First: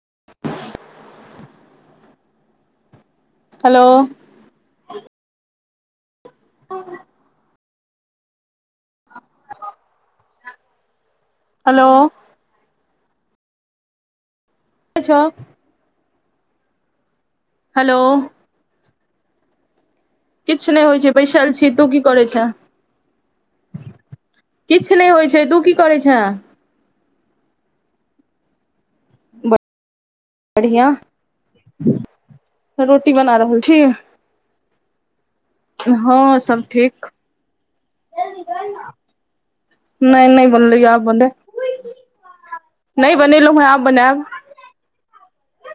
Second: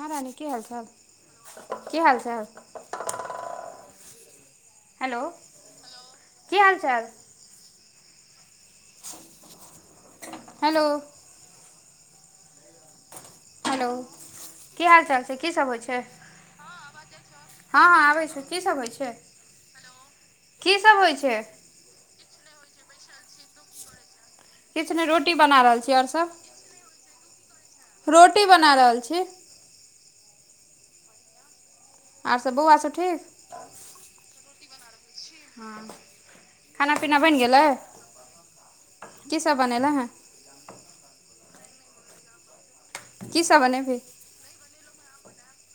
हँ रानी के हाल के हाल छै हेलो हेलो की हाल चाल हेलो हेलो हेलो की हाल छौ चाल छै कीसब होइ छै हँ हेलो हँ आबै छै की सब होइ छै किछु की नय सब होइत छै होइ बैसल छी तू की करै छै किछु नहि नय होइ रोटी छै तू बना की रहल छी करै आओर छे सब रोटी बना रहल छी बढ़िआ आर सब बौआ सब रोटी ठीक बना रहल छी हँ सब खाना ठीक पीना बनि गेलै की सब बनेलै हँ नै नै बोलले आ बोे की सब बने भी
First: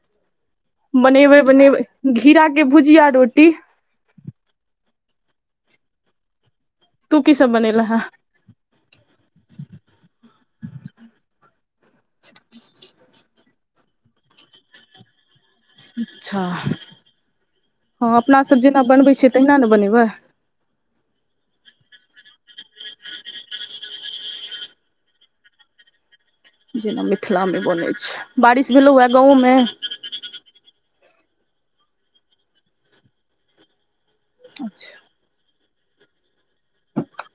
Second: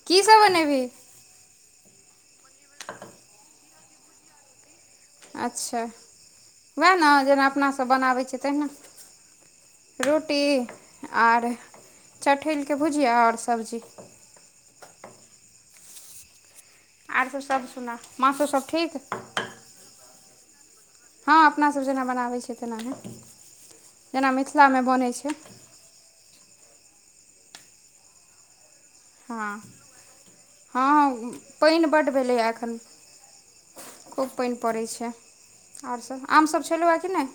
की सब बने भी बनेबे नेबै घीराके भुजििया रोटी अच्छा उएह ने तू की जेना सब बनेले अपनासब हें बनाबै छियै तेहि ने रोटी आर चठेलके भुजिया ओर सब्जी अच्छा आर सब सभ सुनाह माँ सब ठीक तै नान बनब हँ अपनासब जेना बनाबैत छै तेनाह जेना मिथिलामे बनैत छै जेना मिथिला में बन छै बारिश भेलो वए हँ हँँ पाइन बड्ड भेलैए एखन खूब पइन पड़ैत अच्छा छै आओरसभ आमसभ छलहुँ हेँ कि नहि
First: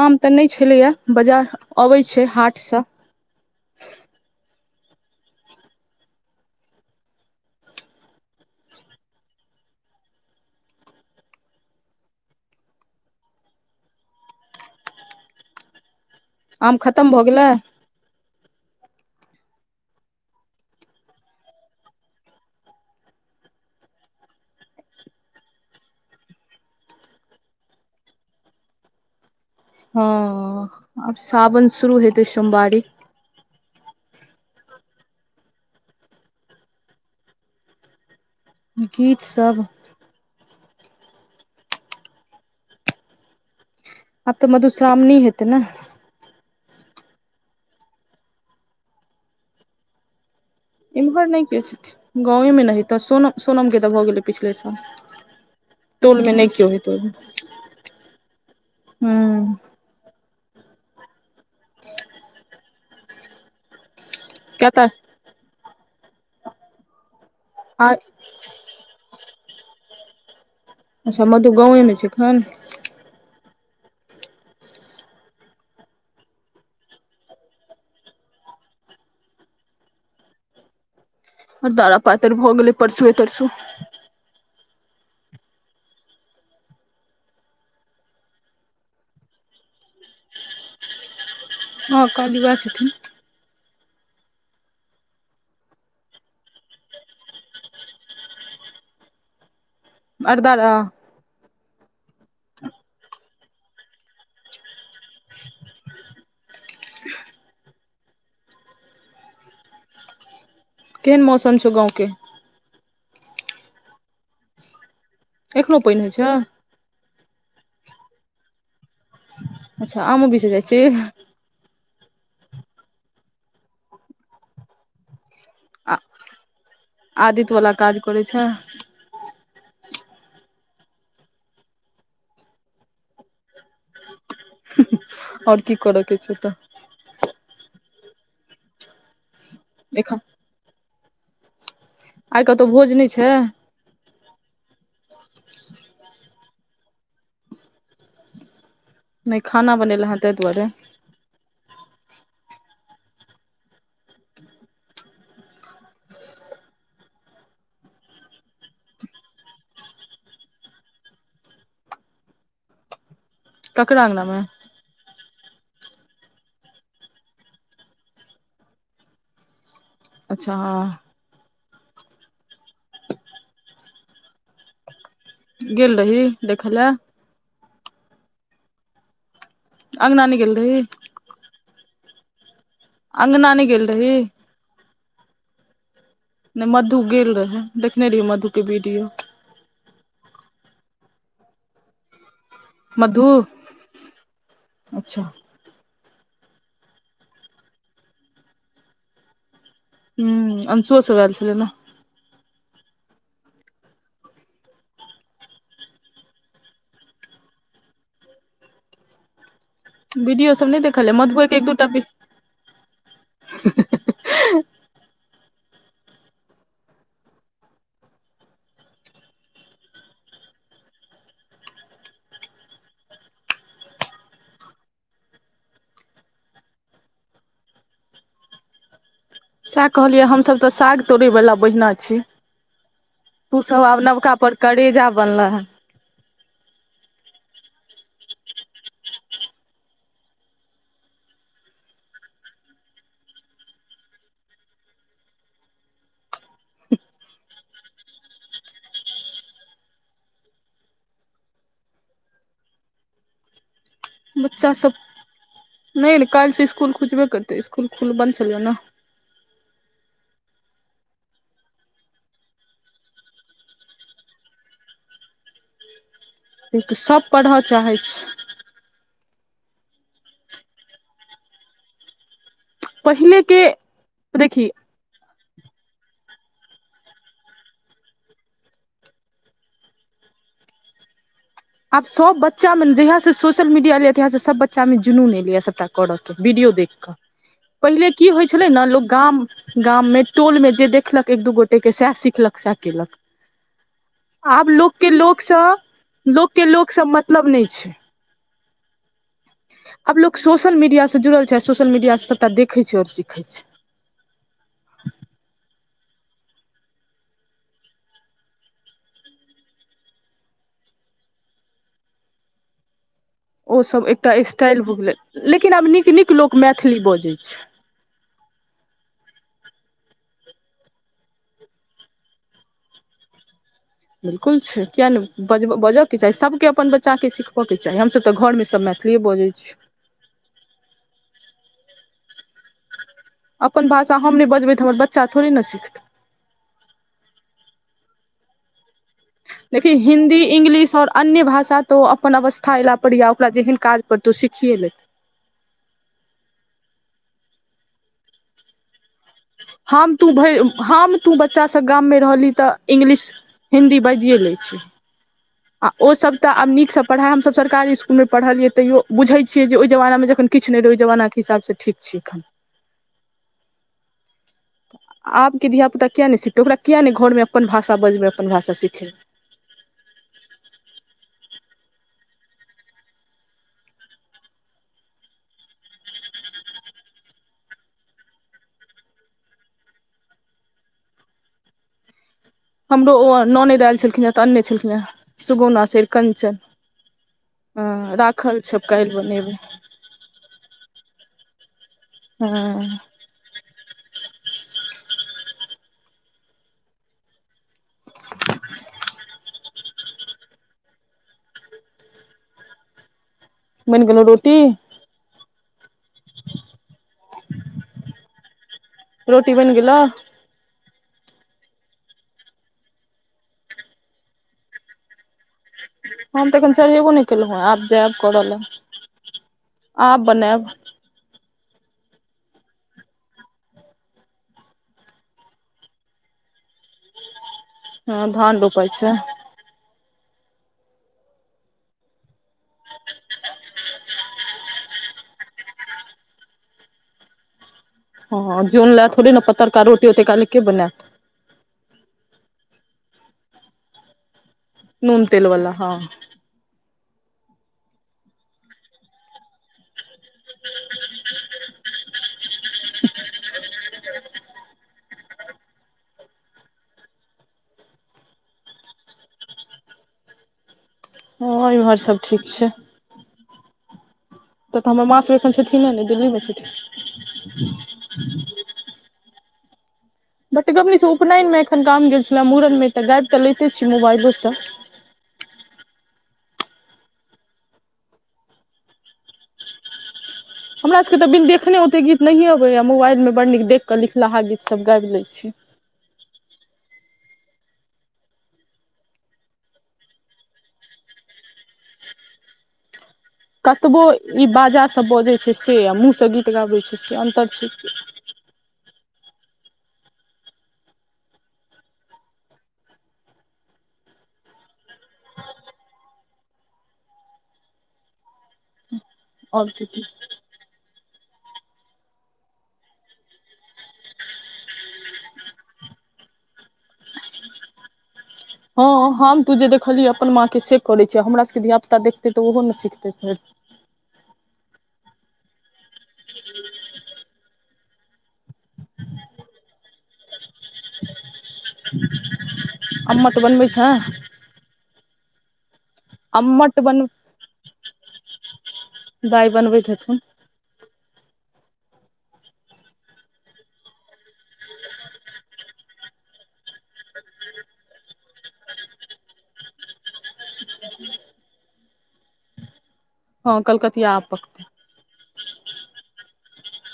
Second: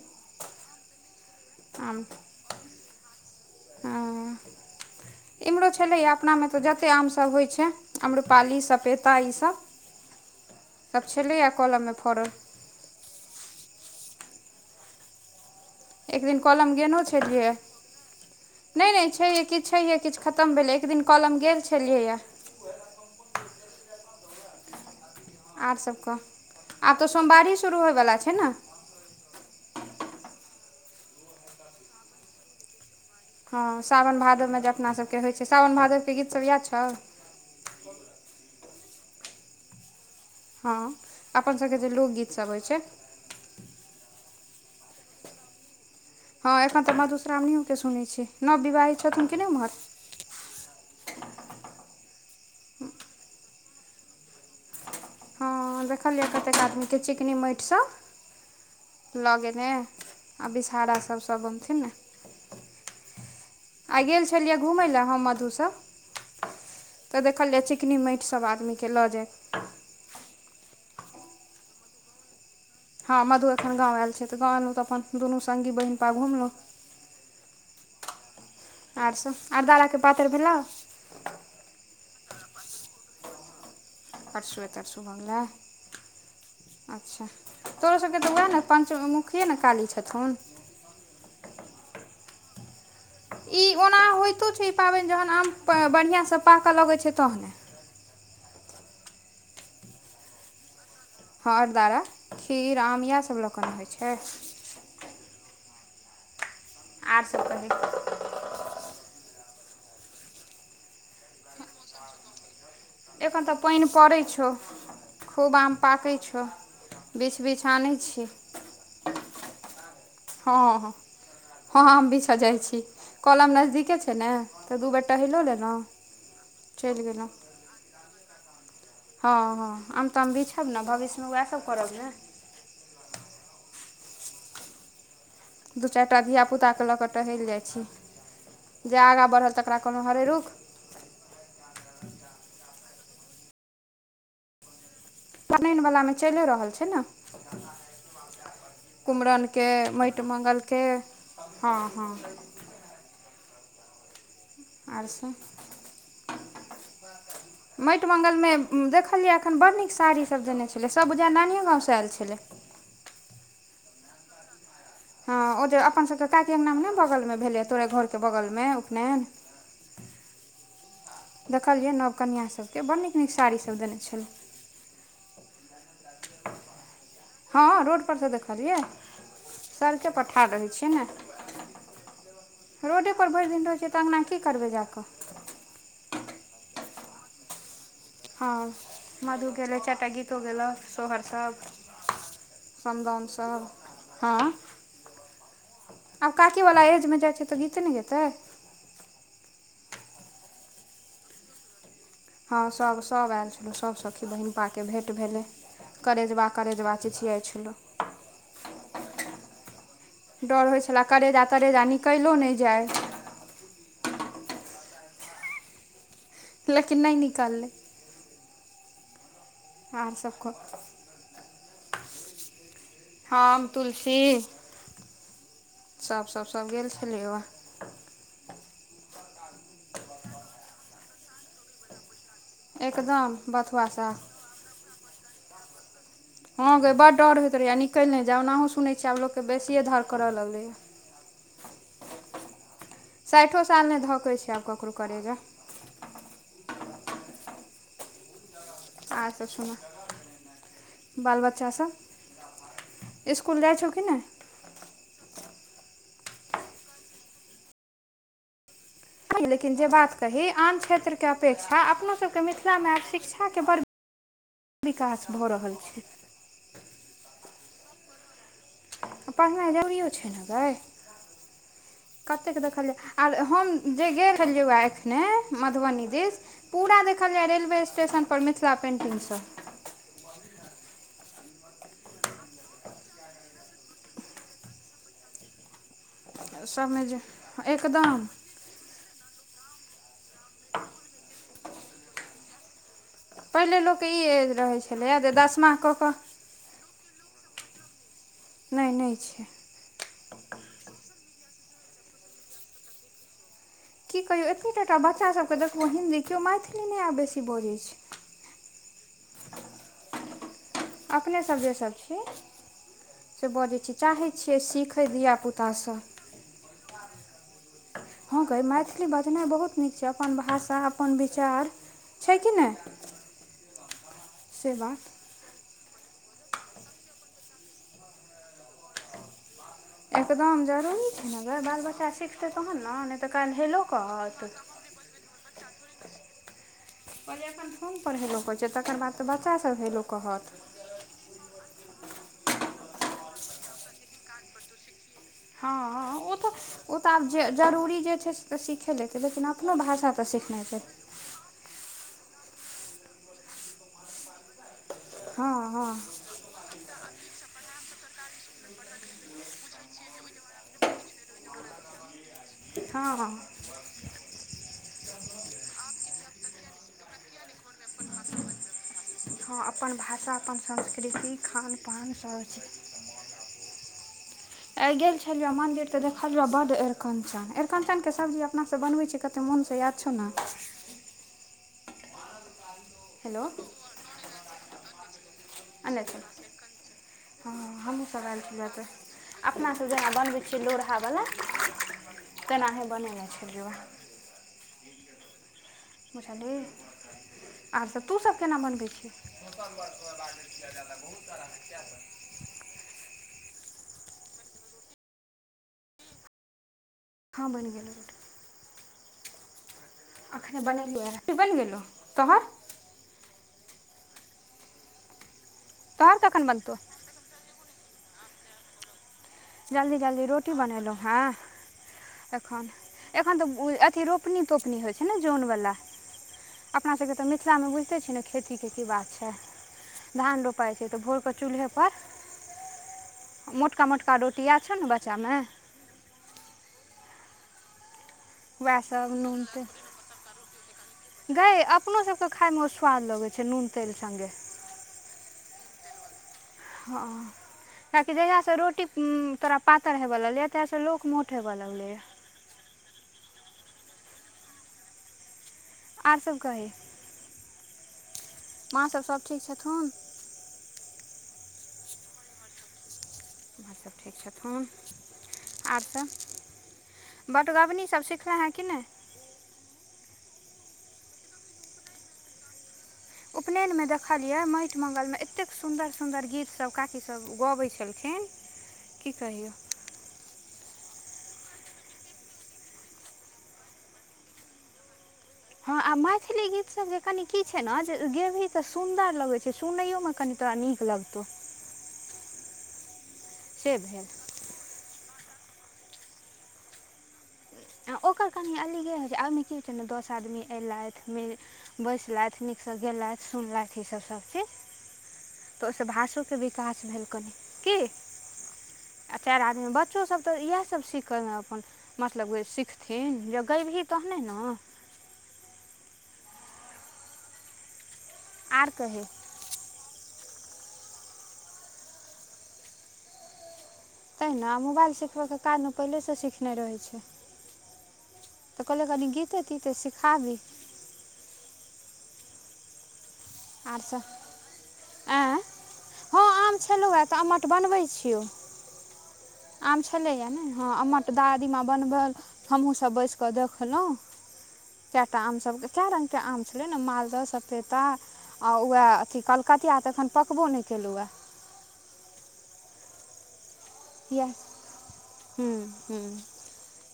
आम तऽ नै छलैए बाजार आम अबैत छै हाटसँ हँ इम्हरो छलैए अपना में तऽ जतेक आमसभ होइत छै आम्रपाली सपेता ईसभ सब छलैए कलम में फड़ल एक दिन कॉलम आम गलो खतम भऽ गेलै छलिह नै नै छैहे किछु छैहे किछु खतम भेलै एक दिन कलम गेल छलियैए [inaudible] आर सब कह आब तऽ सोमवारी शुरू होइवला छै ने हँ आब सावन शुरू हेते सोमवारी हँ सावन भादवमे जे अपना सभके होइत छै सावओन भादवके गीतसभ याद छौ गीतसब हँ अपनसबके जे लोकगीतसभ होइत छै आब तऽ मधुश्रावणी हेतै ने हँ एखन तऽ मधुश्रावणिओके सुनैत छियै नव विवाहित छथिन के नहि ओम्हर एम्हर नै केओ छथिन गाँवेमे नहि तऽ सोनम सोनमके तऽ भऽ गेलै पिछले साल ह टोल देखलियै मे नहि कतेक केओ आदमी हेतै के हूं चिकनी माटि सब लऽ गेलेने आ बिषहारा सब सब बनथिन ने आ गेल छलिये घूमै केटा ले हम मधु सब ते देखलिये आ चिकनी माटि सब आदमी खेल जा अच्छा मधु गावे में छैखन हँ मधु एखन गाम आयल छै तऽ गाम एयलहुँ तऽ अपन दुनू बहिनपा घुमलहुँ आर सब अरदाराके पातरि भेलह ओर दरा पातरि भऽ गेलै परसुए तरसू पररसुए तरसूए अच्छा तोरो सबके तऽ ओएह ने पञ्चमुखिये ने काली छथुन हँ कली ब छथिन ई ओना होइतो छै ई पाबनि जहन आम बढ़िआसँ पाकऽ लगैत छै तहने अर्ध हर दारा खीर आम इएहसब लोकनि होइ छै [inaudible] आर स्प ने केहन मौम छै गाँवके एखन तऽ पइन पड़ै छौ खूब आम एखनो पानि होइ पाकै छै छौ बिछ बिछ आनै छी अच्छा आ मु भीज हँ जाइ छी हँ हँ हम आम बीछऽ जाइ छी कोलम नजदीके छै ने तऽ दू बेटा हेलो लेलहु आ चलि गेलहु आदित्य वाला काज करै छै हँ हँ आम तऽम भी छब ने भविष्यमें वएह सभ करब ने आओर की दू करऽ चारि के टा छै तऽ धियापुताके लऽ कऽ टहलि जाइत छी ज आगाँ बढ़ल तकरा कहलहुँ एखन हरै रुख आइ कतहु भोज नै छै पन वला मे चलिए रहल छै ने नहि कुमरमके खाना बनेला हेँ माटि ताहि दुआरे मंगलके हँ हँ आ स [inaudible] माटि मंगलमे देखलियै एखन बडड़ड नीक साड़ीसभ देने छलै सभ बुझा नानिओ गाँवसँ आयल छलै ककड़ांगनामे हँ ओ जे अपनसभके काके नाम ने बगलमे भेलैए तोराे घरके बगलमे उपनयन अच्छा हँ देखलियै नव कनियाँ सभके बड्ड नीक नीक साड़ीसब देने छल गेल रही देखय लए हँ रोड पर सँ देखलियै सड़के पर अङ्गना नहि ठार गेल रहै रही छियै ने रोडे पर भरि अङ्गना दिन नहि रहैत गेल छै तऽ रही अङगनाी करबै जा कऽ नहि मधु गेल रहै देखने र हँ मधु गेलै चाइरटा गीतो गेले सोहरसभ समगम मधु सब ह अच्छा आब काकी वला एजमे जाइ छै तऽ गीते ने गेतै ह अंशु सब वएल छलै ने हँ सभ सभ आयल छलहु सभ सखी बहिन पाके भेट भेलै करेजबा करेजबा चिछियाइ छलौ वीडियो सब डर नहि होइ छले देखल या करेजा मधुए के एक तरेजा दूटा निकलो नहि जाइ लेकिन नै निकलले अहाँ सबके हाम तुलसी सभ सब सभ गेल छलै वा सएह कहलियै हमसभ तऽ साग तोड़य वाला बहिना छी एकदम बथुआ तूसभ आब साग नवका पर करेजा बला हँ गै बड डर होइत रहै आ निकल नै जाउ ओनाहु सुनै छियै आब लोक के बेसिए धर करय लगलैए साठि साल नहि धकैत छै आब ककरो करैजा आहां सब सुनु बाल बच्चा सब इस्कुल जाइ छौ कि नै बच्चा सब नहि काल्हिसँ इसकुल खुजबे करतै इसकुल खुल बन्द छलै ने लेकिन जे बात कही आन क्षेत्रके अपेक्षा अपोसभके मिथिलामे आब शिक्षाके बड़ [inaudible] [inaudible] विकास भऽ रहल छै लिन सभ पढ़य चाहै छै पढ़नाइ जरुरियो छै ने गै कतेक देखलियै आर पहिलेके हम जे गेल छलियौ देखी व ने मधुबनी दिश पूरा देखलीयै या रेलवे स्टेशन पर मिथिला पेन्टिंगसँ आब सभ बच्चामे जहियासँ सोशल मीडिया एलैए तहियासँ सभ बच्चामे जुनून एलै सभटा करब तो वीडियो देख सभमे के जे पहिले एकदम की हो छलै ने लोक गाम गाममे टोल मे जे देखलक एक दू गोटे के सएह सिखलक सएह केलक पहिले लोकके ई एज आब रहैत लोकके छलैए जे लोकसँ दसमा कऽ केऽ लोकके लोक सब मतलब नहि छै नहि नहि छै आब लोक सोशल मीडियासँ जुड़ल छै आ सोशल मीडियासँ सभटा देखै छै आओर सिखै छै की कहियौ एते टाटा बच्चास सभके देखबौ हिन्दी केओ मैथिली नहि आब बेसी बजै छै अपने सभ जे छथिन से बजै छी ओसभ चाहै एकटा छियै स्टाइल भऽ सीखै गेलै लेकिन आब धियापुतासँ नीक नीक लोक मैथिली बजैत छै हँ कही मैथिली बजनाइ बहुत नीक छै अपन भाषा अपन विचार छै कि नहि बिलकुल से छै बात किया नै बज बजऽके चाही सभके अपन बच्चा के सिखबय के चाही हमसभ तऽ घरमे सभ मैथिलि बजै छीयो एकदम जरूरी छै ने गै बाल बच्चा सिखतै तहन ने तऽ काल्हि हेलो अपन भाषा हम कहत नहि बजबै तऽ हमर बच्चा थोड़े ने सिखतै कहलि अखन फोन पर बोलो जखन ने [unintelligible] देखि हिन्दी इंग्लिश ओर अन्य भाषा तऽ ओ अपन अवस्था अयला परड़ै या ओकरा जेहन काज पड़तै ओ सीखिए लेतै हँ ओ तऽ ओ तऽ आब जे जरूरी जे छै तऽ सीखे लेतै लेकिन अपनो भाषा हम तऽ तू भरि सिखनाइ छै हम तू बच्चास सब गाममे रहलही तऽ इंग्लिश हिन्दी बाजिए लै छी हँ आ हँ ओ सब तऽ आब नीकसँ पाइ हमसभ सरकारी इसकुलमे पढ़लियै तैयो बुझै छियै जे ओहि जमाना जखन किछु नहि रहै ओहि जमानाके हिसाबसँ ठीक छैखन हँ हँ आबके धियिपुता किया नै सिखतै ओकरा किया नै घर मे अपन भाषा बजबै अपन भाषा सिखै हँ अपन भाषा अपन संस्कृति खानपान सब छै ह [inaudible] [inaudible] आय गेल छलियो मंदिर तऽ देखलियो बड एरकंचन एरकंचन के सब्जी अ अपनासँ बनबै छियै कते मोनसँ याद छौ ने हमरो ओ हेलो ना न देल छलखिन है तऽ अन्ने छलखिन ह सुगौना एन्ने छौ सरकंचन हँ हं राखल छ काल्हि बनेबै त जेना बनबै छियै लोढ़ावला तेनाही हँ बनेनाइ छय जुड़ा मसल आब त तूसब केना मनबै छ बइनगेलो रोटी हं बइन गेलै रोटी बइन गेलो अखने बनेलिय रटी बइन गेलौ तोहर तोहर कखन हम तऽ एखन बनतौ चढ़ एबो नहि केलहुँ ह आब जाय आब करऽ लए जल्दी आब जल्दी रोटी बनायब बनेलहुँ ह एखन एखन तऽ अथी रोपनी तोपनी होइ छय ने जोन बला अपना सबके तऽ मिथिलामे बुझते छी ने हँ खेती धान के की रोपाइ बात छै ध रो त भ म बुका रोटिया छौ ने बच्चामे हँ जन ल उएहसभ थोड़े नून न तेल पतरका रोटी ओते काल के बनैत गै अपनो सबके खाय में स्वाद लगै छै नून तेल सँगे नून तेल वाला हँ हँ कियैकि जहिया सँ रोटी तोरा पातर हेब लगले ते ल लोक मोट हवे लले आर सब कही माँसब सब ठीक छथुन ओर इमहर सब ठीक छय माँ सब हं ठीक छथुन तऽ तऽ हमर माँसब एखन आर छथिन ने ने सब दिल्लीमे बटगबनी सब सिखले छथिन हँ कि नहि बटमनी उपनयन में एखन काम गेल छलै मूड़न मे तऽ गाबि कऽ लैते छीिय मोबाइलोसँ मगंल मे एतेक सुन्दर सुन्दर गीत सब काकी सब गाबै छलखिन की कहियौ हमरा सबके के तऽ बिन देखने ओते गीत नहिये अबैया मोबाइल में बड नीक देख के लिखलाहा गीत सब गाबय ले छी हँ आ मैथिली गीत सब जे कनि की छै ने जे गेबही तऽ सुन्दर लगे छै सुनयो में कनि तऽ नीक लगतौ से कतबो भेल ई बाजा बजै छै से आ मुँहसँ गीत गाबै छै से अन्तर छै आ ओकर कनि अलिगे होइ छै ओहिमे की होइ छै ने दस आदमी अयलथि बैसलथि नीकसँ गेलथि सुनलथि ईसब सभचीज तऽ ओहि स भाषो के विकास भेल कनि की आ चार आदमी आओर की की बच्चोसभ तऽ इएहसभ सिखय में अपन लगबैए सिखथिन जगेबही तहने न आर हँ कही हम तू जे देखलियै अपन माँके से करै छिय हमरा सबके धिया पुता देखतै तऽ ओहो ने सिखतै फेर तेहि न मोबाइल सिखबयके कारण में पहिलेसँ सीखने रहै छै तऽ कहलियै कनि गीते तीते सिखाबी अमोट बनबै छै आरसँ आँय ह आम अम्मट छलहुँए बन तऽ आम्मट बनबै छियौ दाइ आम बनबैत हेथुन छलैए न हँ आ दादी माँ बनबल हमहूँ सब बैसिकऽ देखलहुँ कएटा आम सभ कए रंग के आम छलै ने मालदह सपेटा आ उएह अथी कलकतिया तऽ एखन पकबो नय केलउ है हँ कलकतिया आब इएह पकतइ हूँ हूँ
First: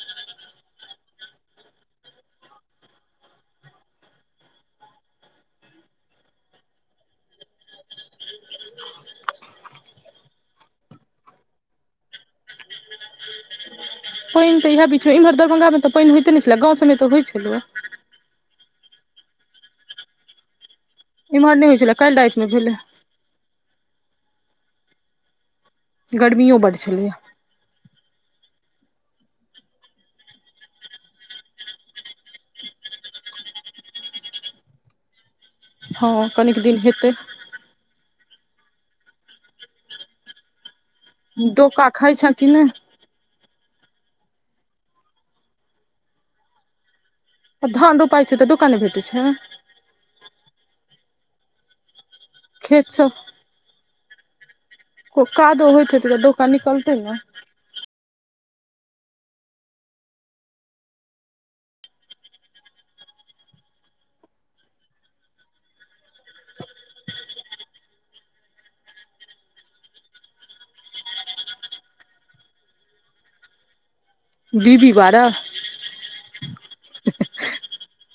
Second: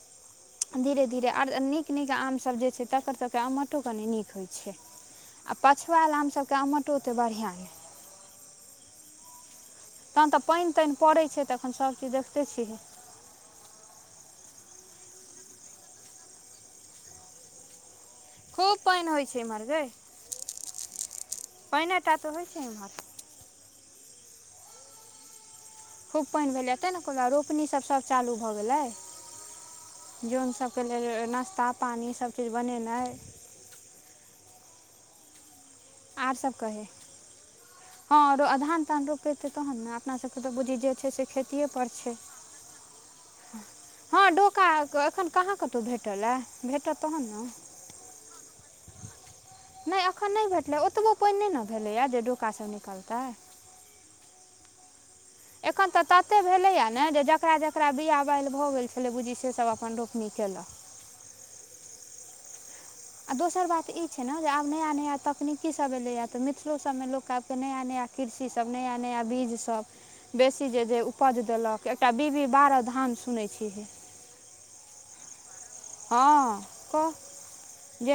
[inaudible] धीरे धीरे आर नीक नीक आमसभ जे छै तकर सभके आमोटो कनी नीक होय छै आ पछुआएल आम सबके आमोटो ओते बढ़िआँ नहि तहन तऽ पानि तानि पड़ै छै तऽ एखन सभचीज देखिते छिहि पानि तऽ इहा बीच में इमहर दरभंगा में तऽ पानि होइते नहि छलेए गाँव सभमे तऽ होइत छलो खूब पानि होइ छै इमहर गै इम्हर नहि होइ छलै काल्हि पाईनेटा तऽ रातिमे होय छै भेलै इमहर खूब पानि गर्मियो भेलै बड्ड तै न छलैए कहलियौ रोपनीसभ सभ चालू भऽ गेलै जोन सभके लेल नाश्ता पानि सभ चीज बनेनाइ हँ आर सभ कनिक दिन कही हेतै हँ आरो धान तान रोपेते तहन ने अपना सबके तऽ बुझि जे छै से खेतिएपर डोका खाय छै छेए कि नहि हँ डोका एखन कहाँ कतहु भेटलया भेटत तहन न धान रोपाय छै तऽ डोका नहि भेटै छें नय अखन नय भेटलै ओतबो पानि नहि न भेलैए जे डोका सब निकलतै कादो होइत एखन तऽ हेतै तते डोका भेलैए निकलतै न ने जे जेकरा जेकरा बिआ बैल भऽ गेल छलै बूझी से सब अपन रोपनी केलक आ दोसर बात ई छै ने जे आब नया नया तकनीकी सभ एलैआ तऽ मिथिलो सभ मे लोक आब कऽ नया नया कृषि सभ नया नया बीज सभ बेसी जे जे उपज देलक एकटा बीबी बारह धान सुनै छि जे बी बी बारह हं कह जे